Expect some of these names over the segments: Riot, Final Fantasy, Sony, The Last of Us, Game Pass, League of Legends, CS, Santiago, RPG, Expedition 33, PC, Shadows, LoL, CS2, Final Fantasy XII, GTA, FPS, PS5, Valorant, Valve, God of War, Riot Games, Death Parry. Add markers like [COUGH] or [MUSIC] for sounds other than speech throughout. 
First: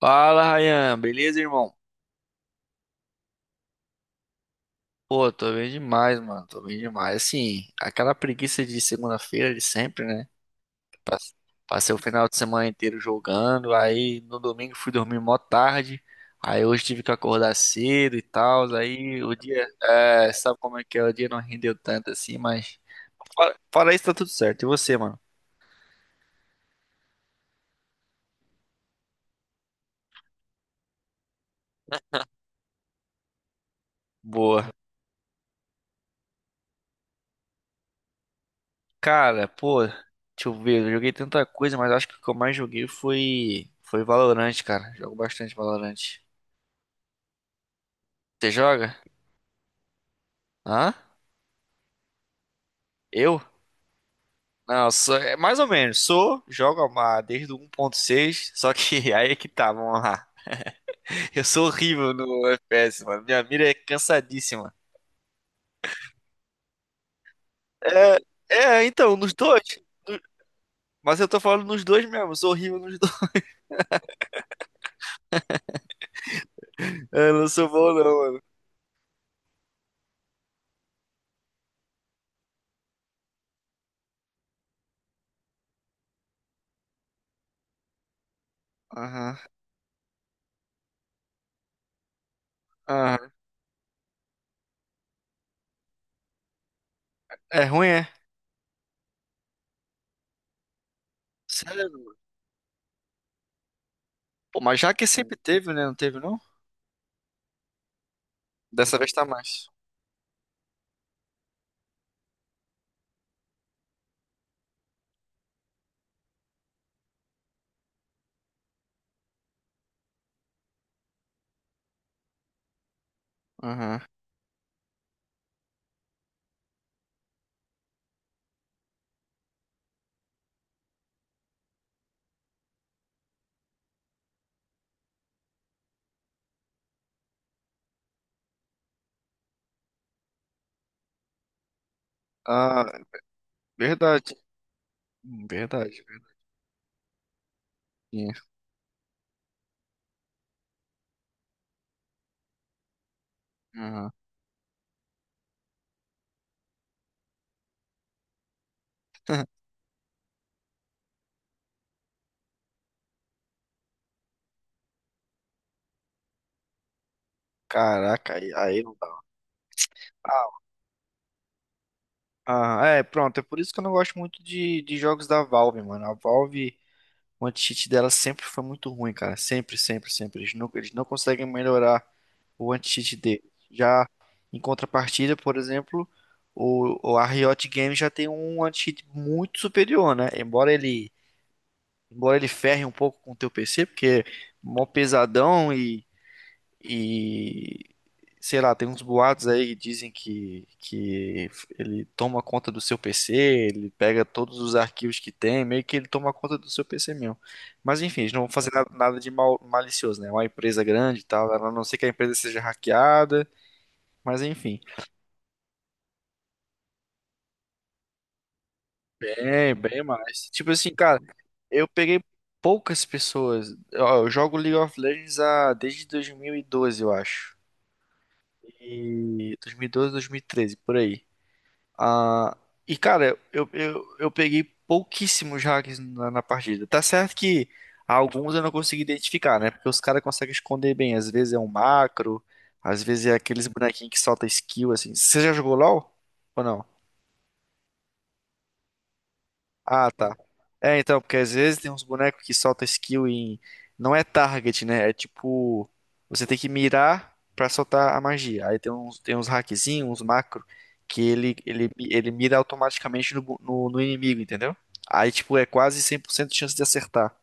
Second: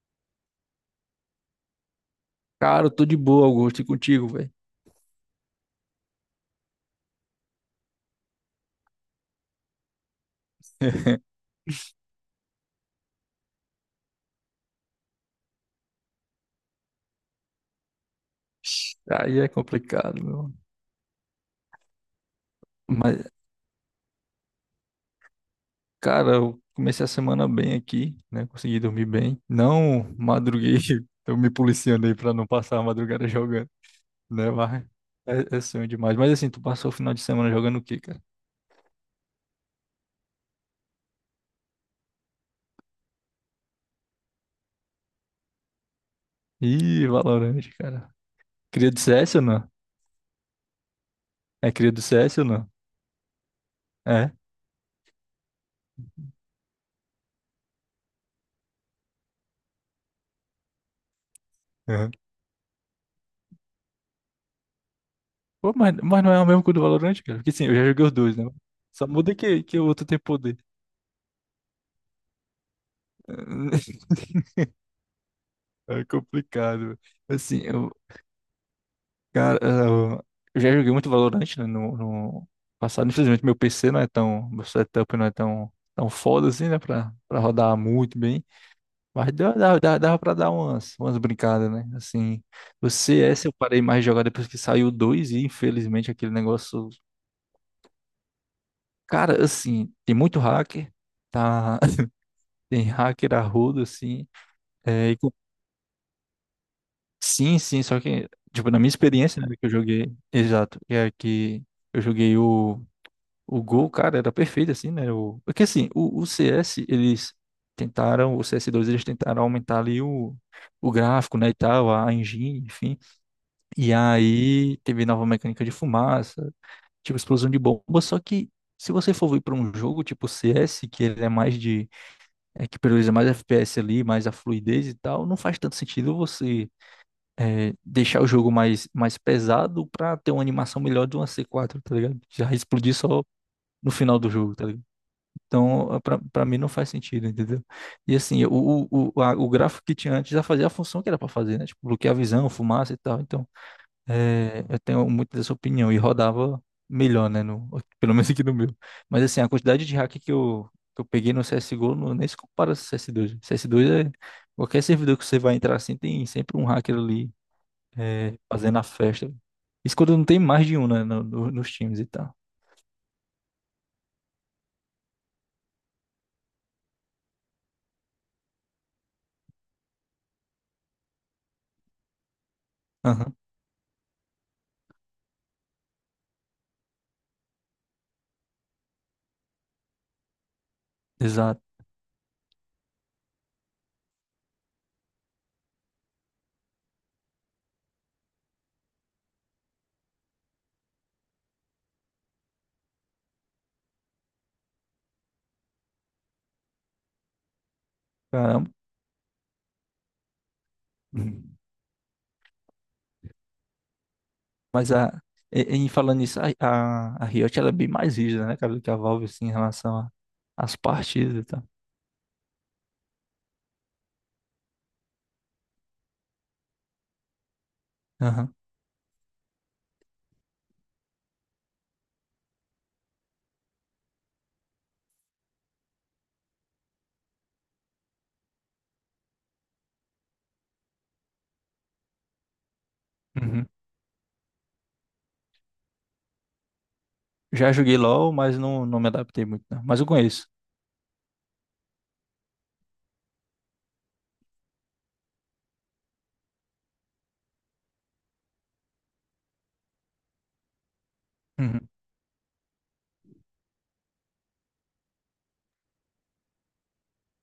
Fala, Ryan. Beleza, irmão? Cara, eu tô de boa, Augusto, e contigo, velho. Pô, tô bem demais, mano. Tô bem demais. Assim, aquela preguiça de segunda-feira de sempre, né? Pass- [LAUGHS] Passei o final de semana inteiro jogando. Aí no domingo fui dormir mó tarde. Aí hoje tive que acordar cedo e tal. Aí o Aí é dia. complicado, É, meu. sabe como é que é? O dia não rendeu tanto assim, mas. Mas, Fora isso, tá tudo certo. E você, mano? cara, eu comecei a semana bem aqui, né? Consegui dormir bem. Não madruguei, [LAUGHS] eu me policiando aí pra não passar a madrugada jogando, né? Boa. Mas é sonho demais. Mas assim, tu passou o final de semana jogando o quê, cara? Cara, pô, deixa eu ver. Eu joguei tanta coisa, mas acho que o que eu mais joguei foi. Foi Valorant, cara. Jogo bastante Valorant. Ih, Valorant, cara. Você Cria joga? do CS ou não? Hã? É cria do CS ou não? Eu? É. Não, sou, é mais ou menos. Sou, desde o 1.6, só que [LAUGHS] aí é que tá, vamos lá. Eu sou horrível Uhum. no FPS, mano. Minha mira é cansadíssima. Pô, mas não é o mesmo que o do Valorant, cara? Porque sim, eu já joguei os dois, né? É, Só então, nos muda dois. que o outro tem poder. Mas eu tô falando nos dois mesmo, eu sou horrível nos dois. [LAUGHS] [LAUGHS] É complicado. Eu não Assim, sou eu, bom não, mano. cara, eu eu já joguei muito Valorant, né, no passado. Infelizmente, meu PC não é tão, meu setup não é tão foda assim, né, pra rodar muito bem. Mas Aham, dava pra dar umas brincadas, né? Assim, o aham. CS eu parei mais de jogar depois que saiu o 2 e, infelizmente, aquele negócio. É ruim, é? Cara, assim, tem muito hacker, tá? Sério, [LAUGHS] mano? Tem hacker a rodo, assim. Pô, mas já que sempre teve, né? Não teve, não? Sim, sim, só que, tipo, na minha Dessa vez tá experiência, né, mais. que eu joguei, exato, é que eu joguei o Gol, cara, era perfeito, assim, né, o, porque, assim, o CS, eles tentaram, o CS2, eles tentaram aumentar ali o, gráfico, né, e tal, a engine, enfim, e Aham. aí teve nova mecânica de fumaça, tipo, explosão de bomba, só que se você for vir para um jogo tipo CS, que ele é mais de, é, que prioriza mais FPS ali, mais a fluidez e tal, não faz tanto sentido você deixar o jogo mais pesado pra ter uma animação melhor de uma c quatro, tá ligado? Já explodir Ah, só no final do verdade. jogo, tá ligado? Então, Verdade. pra mim não faz sentido, entendeu? E assim, É. o gráfico que tinha antes já fazia a função que era pra fazer, né? Tipo, bloquear a visão, fumaça e tal. Então, Aham. Eu tenho muito dessa opinião e rodava melhor, né? No, [LAUGHS] pelo menos aqui no meu. Mas assim, a [LAUGHS] quantidade de hack que eu peguei no CSGO não, nem se compara ao CS2. CS dois, C S dois, é. Qualquer servidor que você vai entrar assim, tem sempre um hacker ali Caraca, aí, fazendo aí a não dá. festa. Isso quando não tem Ah, mais de um, né, nos times e tal. Ah, é, pronto. É por isso que eu não gosto muito de jogos da Valve, mano. A Valve, o anti-cheat dela sempre foi muito ruim, cara. Sempre, sempre, sempre. Eles não conseguem melhorar o anti-cheat Aham, deles. Já em contrapartida, por exemplo, o, a Riot Games já tem um anti-cheat muito superior, né? Embora ele, exato. embora ele ferre um pouco com o teu PC, porque é mó pesadão e sei lá, tem uns boatos aí que dizem que ele toma conta do seu PC, ele pega todos os arquivos que tem, meio que ele toma conta do seu PC mesmo. Mas enfim, eles não vão fazer Caramba. nada, nada de mal, malicioso, né? É uma empresa grande e tal, Uhum. a não ser que a empresa seja hackeada, mas enfim. Mas a, em falando nisso, a Riot ela é bem mais rígida, né, cara, do que a Valve, assim, em É, relação bem a- mais. Tipo às assim, cara, partidas e tal. eu peguei poucas pessoas. Ó, eu jogo League of Legends há, desde 2012, eu acho. Aham. E 2012, 2013, por aí. Ah, e cara, eu peguei pouquíssimos hacks na partida. Tá certo que alguns eu não consegui identificar, né? Porque os caras conseguem esconder bem. Às vezes é um macro, às vezes é Uhum. aqueles bonequinhos que solta skill, assim. Você já jogou LoL? Ou não? Já joguei LoL, mas não me adaptei muito, não. Mas eu Ah, tá. conheço. É, então, porque às vezes tem uns bonecos que soltam skill em. Não é target, né? É tipo. Você tem que mirar pra soltar a magia. Aí tem uns hackzinhos, uns macro, que ele, ele, Uhum. ele mira automaticamente no, no inimigo, entendeu? Aí, tipo, é quase 100% de chance de acertar.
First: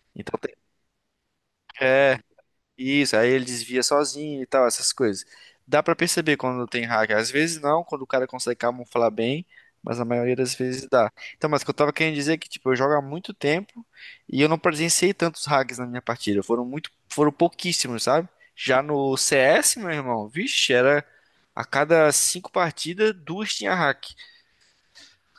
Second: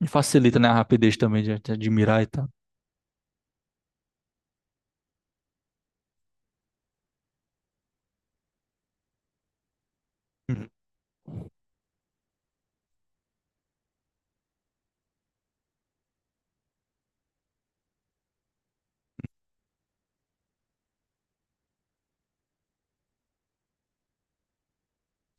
E Então tem. facilita, né, a rapidez também de É, admirar e tal. isso, aí ele desvia sozinho e tal, essas coisas. Dá pra perceber quando tem hack. Às vezes não, quando o cara consegue camuflar bem, mas a maioria das Uhum. vezes dá. Então, mas o que eu tava querendo dizer é que, tipo, eu jogo há muito tempo e eu não presenciei tantos hacks na minha partida. Foram muito, foram pouquíssimos, sabe? Já no CS, meu irmão, vixe, era a cada cinco partidas, duas tinha hack.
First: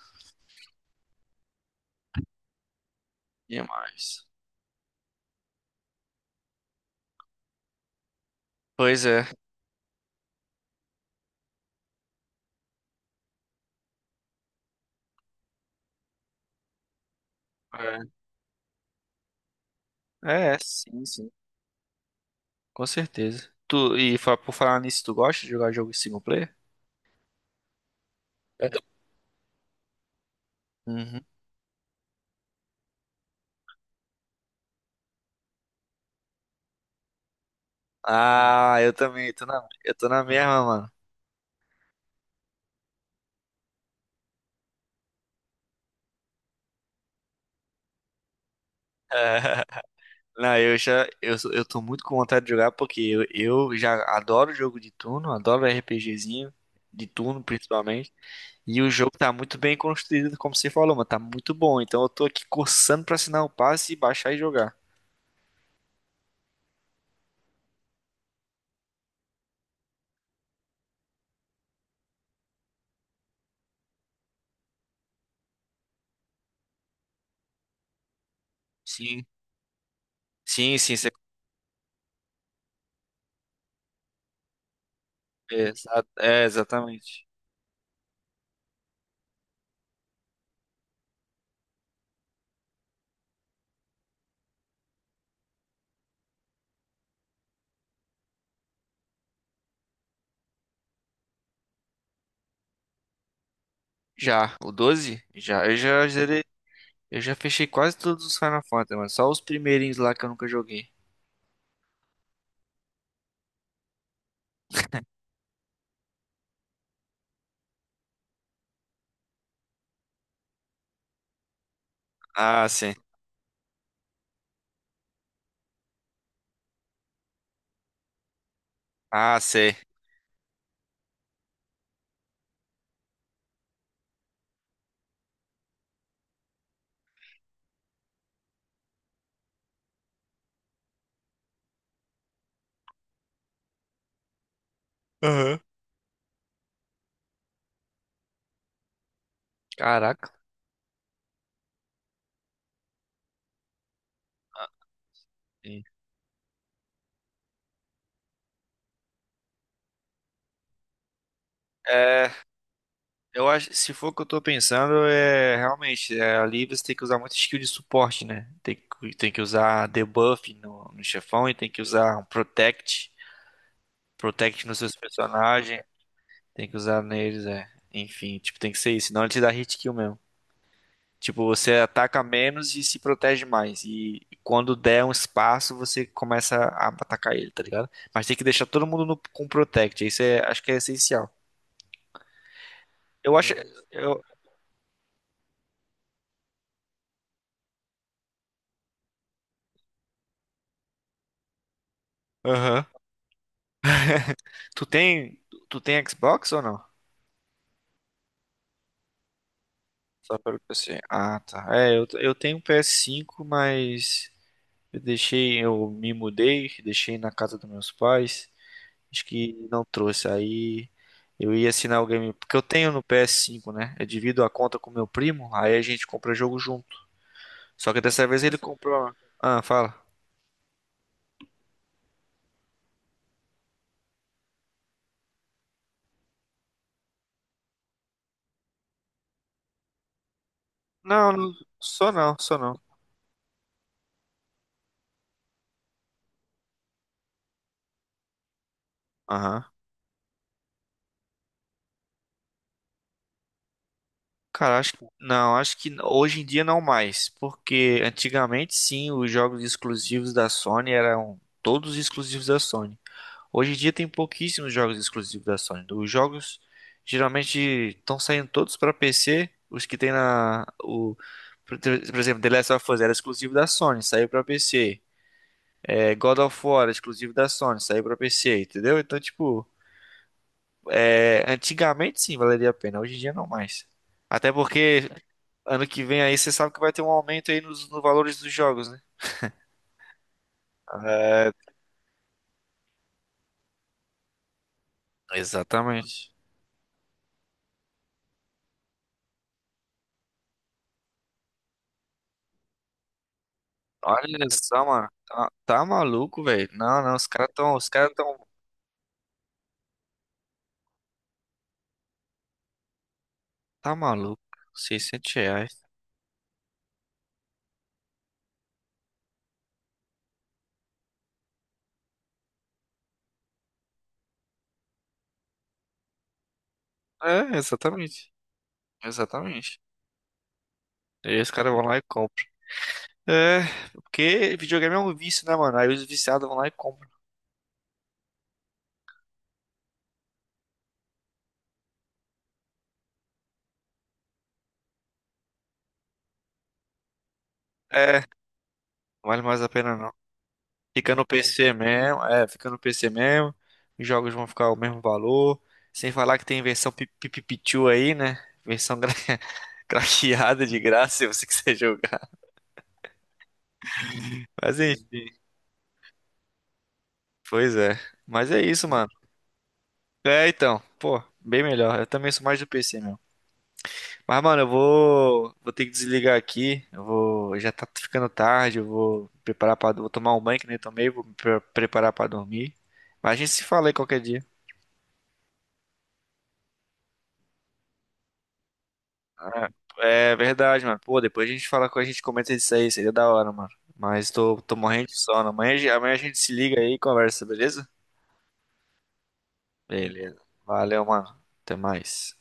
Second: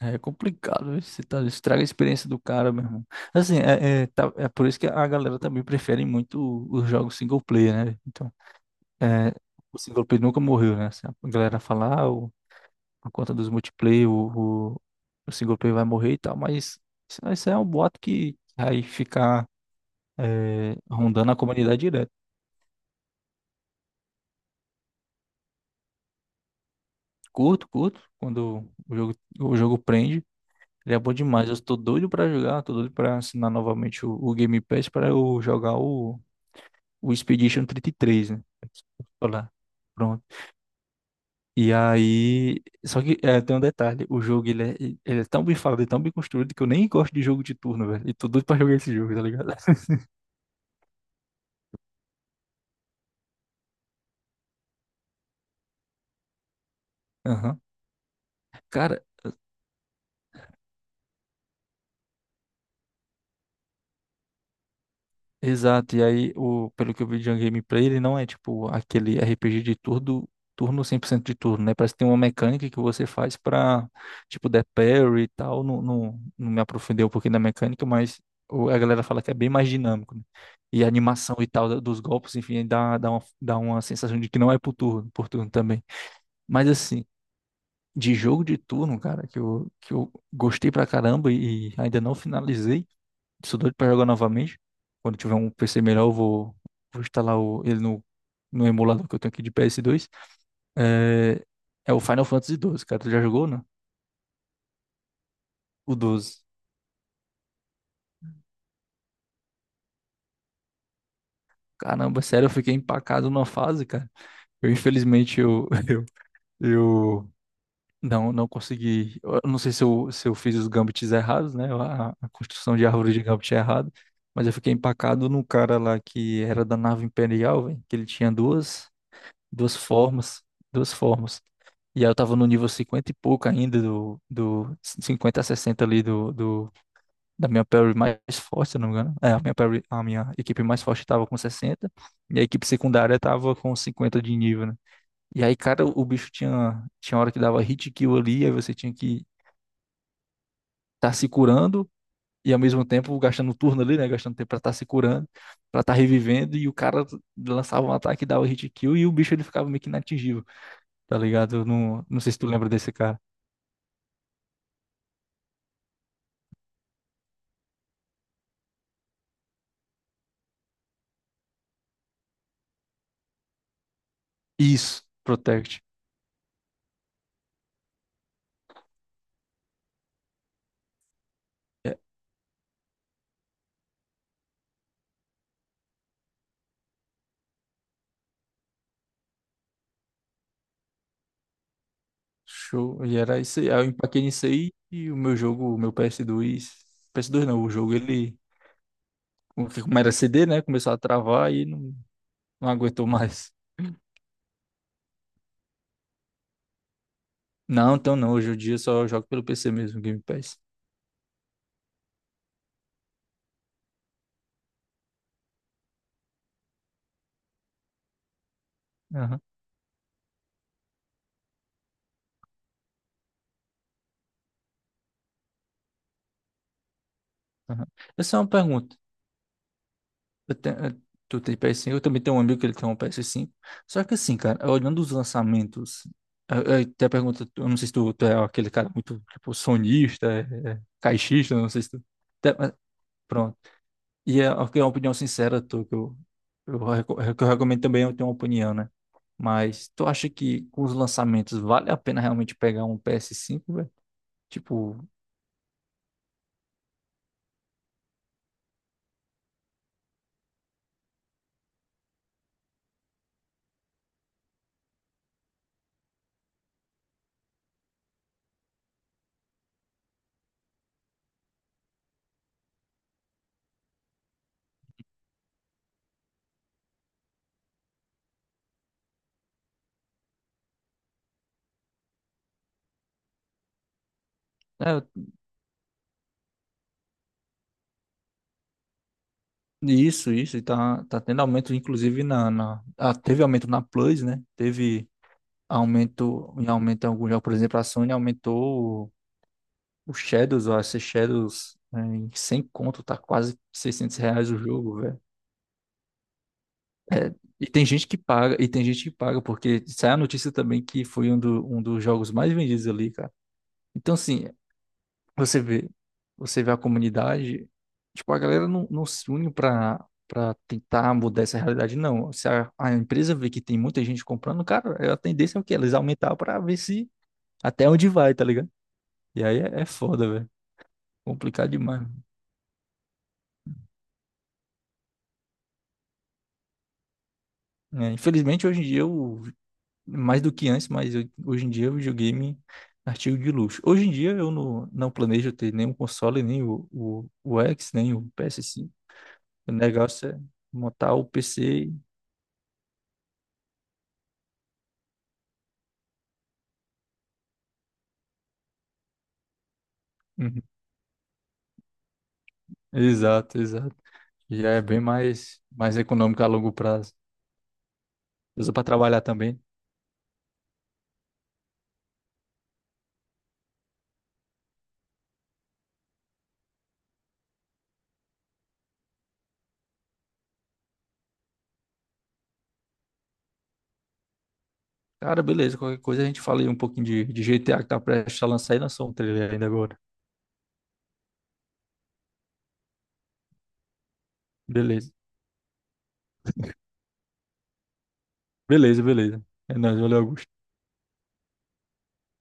É complicado, viu? Você estraga a experiência do cara, meu irmão. Assim, é, é, Demais. tá- é por isso que a galera também prefere muito os jogos single player, né? Então, Pois é. é, o single player nunca morreu, né? Assim, a galera fala, ah, por conta dos multiplayer, o single player vai morrer e tal, mas isso é um boato que vai ficar É, é, sim, rondando a comunidade direto. com certeza. Tu, e por falar nisso, tu gosta de jogar jogo single player? Curto, curto, quando o jogo prende. Ele é bom demais. Eu tô doido pra jogar, tô doido pra assinar novamente o Game Pass pra eu jogar o Expedition 33, né? Ah, eu também, Olá. Eu tô na Pronto. mesma, mano. E aí, só que tem um detalhe, o jogo ele é tão bem falado e tão bem construído que eu nem gosto de jogo de turno, velho. E tô doido pra jogar esse jogo, tá ligado? [LAUGHS] Não, eu já, eu, eu [LAUGHS] tô muito com vontade de jogar porque eu, já adoro jogo de turno, adoro RPGzinho, de turno Aham. principalmente. E o Cara, jogo tá muito bem construído, como você falou, mano, tá muito bom. Então eu tô aqui coçando pra assinar o passe e baixar e jogar. exato, e aí, pelo que eu vi de um gameplay, ele não é tipo aquele RPG de turno, 100% de turno, né? Parece que tem uma mecânica que você faz pra, tipo, Death Parry e tal. Não me aprofundei um pouquinho da mecânica, mas a galera fala Sim, que é bem mais dinâmico, né? sim, E a sim, você, animação e tal dos golpes, enfim, dá uma sensação de que não é por turno é, também. exa- é, Mas assim, exatamente. de jogo de turno, cara, que eu gostei pra caramba e ainda não finalizei. Sou doido pra jogar novamente. Quando tiver um PC melhor, eu vou instalar ele no emulador que eu tenho aqui de PS2. É, é o Final Fantasy XII, cara. Tu já jogou, né? Já, o 12? Já, eu O já 12. zerei, eu já fechei quase todos os Final Fantasy, mano, só os primeirinhos lá que eu nunca joguei. Caramba, sério, eu fiquei empacado numa fase, cara. Infelizmente, [LAUGHS] eu não consegui. Eu não sei se eu fiz os gambits errados, né? A Ah, construção de sim. árvore de gambit é errada. Mas eu fiquei empacado no cara lá que era da nave imperial, velho. Que ele tinha Ah, sei. duas formas, duas formas. E aí eu tava no nível 50 e pouco ainda, do 50 a 60 ali da minha parry mais forte, se eu não me engano. É, a minha equipe mais forte tava com 60 e a equipe secundária tava com 50 de nível, né? E aí, Aham. cara, o bicho tinha hora que dava hit kill ali, aí você tinha que Caraca. estar tá se curando, e ao mesmo tempo gastando turno ali, né? Gastando tempo pra Ah, estar tá se curando, pra sim. estar tá revivendo, e o cara lançava um ataque, dava hit kill, e o bicho ele ficava meio que inatingível. Tá ligado? Eu não É, sei se tu lembra desse cara. eu acho, se for o que eu tô pensando, é realmente, é, ali você tem que usar muito skill de suporte, né? Tem que usar debuff no chefão e tem que usar um protect, protect nos seus Isso, Protect. personagens, tem que usar neles, é. Enfim, tipo, tem que ser isso, senão ele te dá hit kill mesmo. Tipo, você É, ataca menos e se protege mais. E quando der um espaço, você começa a atacar ele, tá ligado? Mas tem que deixar todo mundo com protect. Isso é, acho que é essencial. show. E Eu era acho. isso aí. Aí eu Eu... empaquei nisso aí e o meu jogo, o meu PS2. PS2 não, o jogo ele. Como era CD, né? Começou a travar e não Aham. aguentou mais. Tu tem. Tu tem Xbox ou não? Não, então não. Hoje em dia eu só jogo pelo PC mesmo, Game Só pelo Pass. PC. Ah, tá. É, eu tenho um PS5, mas eu deixei. Eu me mudei, deixei na casa dos meus pais. Acho Aham, que não trouxe. Aí eu ia assinar o game. Porque eu tenho no PS5, né? Eu divido a conta com meu primo, aí a gente compra jogo junto. aham. Só que dessa Essa é vez uma ele pergunta. comprou. Ah, fala. Eu te- eu- tu tem PS5, eu também tenho um amigo que ele tem um PS5. Só que assim, cara, olhando os lançamentos, eu até pergunto, eu não sei se tu é aquele cara muito, tipo, sonista, Não, caixista, eu não sei se tu... só não, até- só Mas, não. pronto. E é uma opinião sincera, tu, que eu recomendo também eu tenho uma opinião, né? Aham. Mas tu acha que com os lançamentos vale a pena realmente pegar um PS5, velho? Cara, acho Tipo, que não, acho que hoje em dia não mais, porque antigamente sim, os jogos exclusivos da Sony eram todos exclusivos da Sony. Hoje em dia tem pouquíssimos jogos exclusivos da Sony. Os jogos geralmente estão saindo todos para PC, os que tem na o por exemplo, The Last of Us era exclusivo da Sony, saiu para PC. É, God of War era exclusivo da Sony, saiu para PC, entendeu? Então, tipo, é, antigamente sim valeria a pena, hoje em dia não mais. Até é, porque ano que vem aí você sabe que vai ter um aumento aí nos, nos valores dos jogos, né? isso, e tá tendo É, aumento, inclusive na, ah, teve aumento na Plus, né? Teve exatamente. Aumentou, em aumento em algum jogo, por exemplo, a Sony aumentou o Shadows, ó, esse Shadows, né, em 100 conto, tá quase 600 Olha reais o só, jogo, mano. velho. Tá, tá maluco, velho? Não, não, os caras E tão, tem os gente caras que tão, paga, e tem gente que paga, porque sai a notícia também que foi um dos jogos mais vendidos ali, cara. tá Então, maluco. assim, 600 você reais. vê, você vê a comunidade, tipo, a galera não se une pra tentar mudar essa realidade, não. Se a empresa vê que tem muita gente comprando, cara, a tendência é o quê? Eles aumentar pra ver se É, até onde exatamente. vai, tá ligado? E aí Exatamente. é foda, velho. E aí os Complicado caras vão lá e demais. compram. É, porque videogame é um vício, né, mano? Aí os viciados vão lá e compram. Né? Infelizmente, hoje em dia, eu, mais do que antes, hoje em dia, o videogame é artigo de luxo. Hoje em dia, eu não planejo ter nenhum console, nem o X, nem É, não o PS5. vale mais a O pena não. negócio é montar Fica o no PC PC. mesmo, é, fica no PC mesmo. Os jogos vão ficar o mesmo valor. Sem falar que tem versão pitiu aí, né? Versão [LAUGHS] Uhum. craqueada de graça se você [LAUGHS] quiser jogar. Exato, exato. Já Mas é bem enfim, mais econômico a longo prazo. pois é. Mas é Usa para isso, mano. trabalhar também. É, então, pô, bem melhor. Eu também sou mais do PC, meu. Mas, mano, vou ter que desligar aqui. Eu vou, já tá ficando tarde, eu vou me preparar para, vou tomar um banho que nem tomei, vou me preparar pra dormir. Mas a gente se fala aí qualquer dia. Cara, beleza. Qualquer coisa a gente fala aí um pouquinho de GTA que tá prestes a lançar e lançou um trailer ainda agora. É verdade, mano. Pô, depois a gente fala com a gente comenta isso aí, seria da hora, mano. Mas tô, tô morrendo Beleza. de sono. Amanhã, amanhã a gente se liga aí e conversa, beleza? Beleza, beleza. É nóis, valeu, Beleza. Augusto. Valeu, mano. Até mais.